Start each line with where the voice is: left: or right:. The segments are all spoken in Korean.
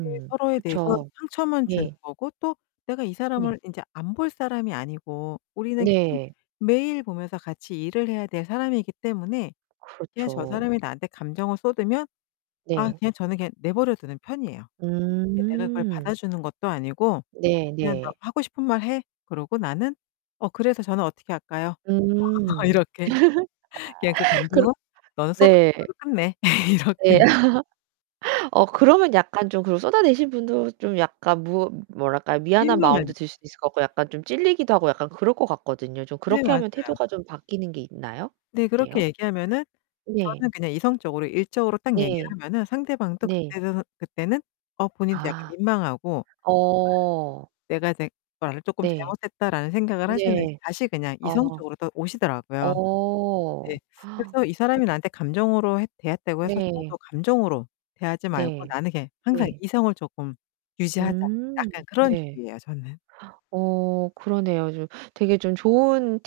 left: 이게 서로에 대해서
right: 그쵸.
left: 상처만 주는
right: 네.
left: 거고 또 내가 이
right: 네.
left: 사람을 인제 안 볼 사람이 아니고 우리는 계속
right: 네.
left: 매일 보면서 같이 일을 해야 될 사람이기 때문에 그냥 저
right: 그렇죠.
left: 사람이 나한테 감정을 쏟으면 아
right: 네.
left: 그냥 저는 그냥 내버려 두는 편이에요. 내가 그걸
right: 음.
left: 받아주는 것도 아니고
right: 네
left: 그냥 '너
right: 네.
left: 하고 싶은 말 해.' 그러고 나는 '어, 그래서 저는 어떻게 할까요?'
right: 음.
left: 이렇게. 그냥 '그
right: 그렇
left: 감정을 너는 쏟아낸
right: 네
left: 걸로 끝내.'
right: 네.
left: 이렇게.
right: 어 그러면 약간 좀 그 쏟아내신 분도 좀 약간 무 뭐랄까요. 미안한
left: 민망한.
right: 마음도 들 수도 있을 것 같고 약간 좀 찔리기도 하고 약간 그럴 거 같거든요. 좀
left: 네.
right: 그렇게
left: 맞아요.
right: 하면 태도가 좀 바뀌는 게 있나요?
left: 네. 그렇게
right: 어때요?
left: 얘기하면은
right: 네.
left: 저는 그냥 이성적으로 일적으로 딱 얘기를
right: 네.
left: 하면은 상대방도
right: 네.
left: 그때는 그때는 어 본인도 약간
right: 아.
left: 민망하고.
right: 어.
left: 네. 내가 되 걸 조금
right: 네.
left: 잘못했다라는 생각을 하셨는지
right: 네.
left: 다시 그냥
right: 아.
left: 이성적으로 또 오시더라고요.
right: 어.
left: 네. 그래서 이 사람이 나한테 감정으로 했 대했다고 해서
right: 네.
left: 저도 감정으로 대하지 말고
right: 네.
left: 나는 그냥 항상
right: 네.
left: 이성을 조금 유지하자.
right: 음
left: 약간 그런
right: 네.
left: 주의에요, 저는.
right: 어 그러네요. 좀 되게 좀 좋은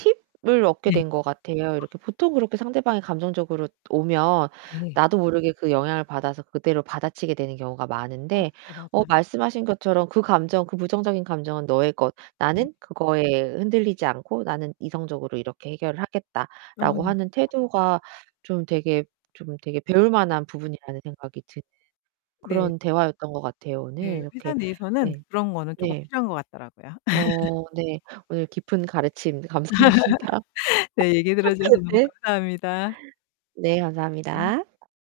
right: 팁을 얻게
left: 네.
right: 된 것 같아요. 이렇게 보통 그렇게 상대방이 감정적으로 오면
left: 네.
right: 나도 모르게 그 영향을 받아서 그대로 받아치게 되는 경우가
left: 어.
right: 많은데
left: 네
right: 어
left: 맞아요.
right: 말씀하신 것처럼 그 감정 그 부정적인 감정은 너의 것,
left: 음
right: 나는 그거에 흔들리지 않고 나는 이성적으로 이렇게 해결을
left: 어
right: 하겠다라고
left: 네.
right: 하는 태도가 좀 되게 좀 되게 배울만한 부분이라는 생각이 드는
left: 네.
right: 그런 대화였던 거 같아요, 오늘.
left: 네. 회사
right: 이렇게
left: 내에서는
right: 네.
left: 그런 거는 조금
right: 네.
left: 필요한 거 같더라고요.
right: 어 네. 오늘 깊은 가르침 감사합니다.
left: 네. 얘기 들어주셔서 너무
right: 네.
left: 감사합니다.
right: 네
left: 네.
right: 감사합니다.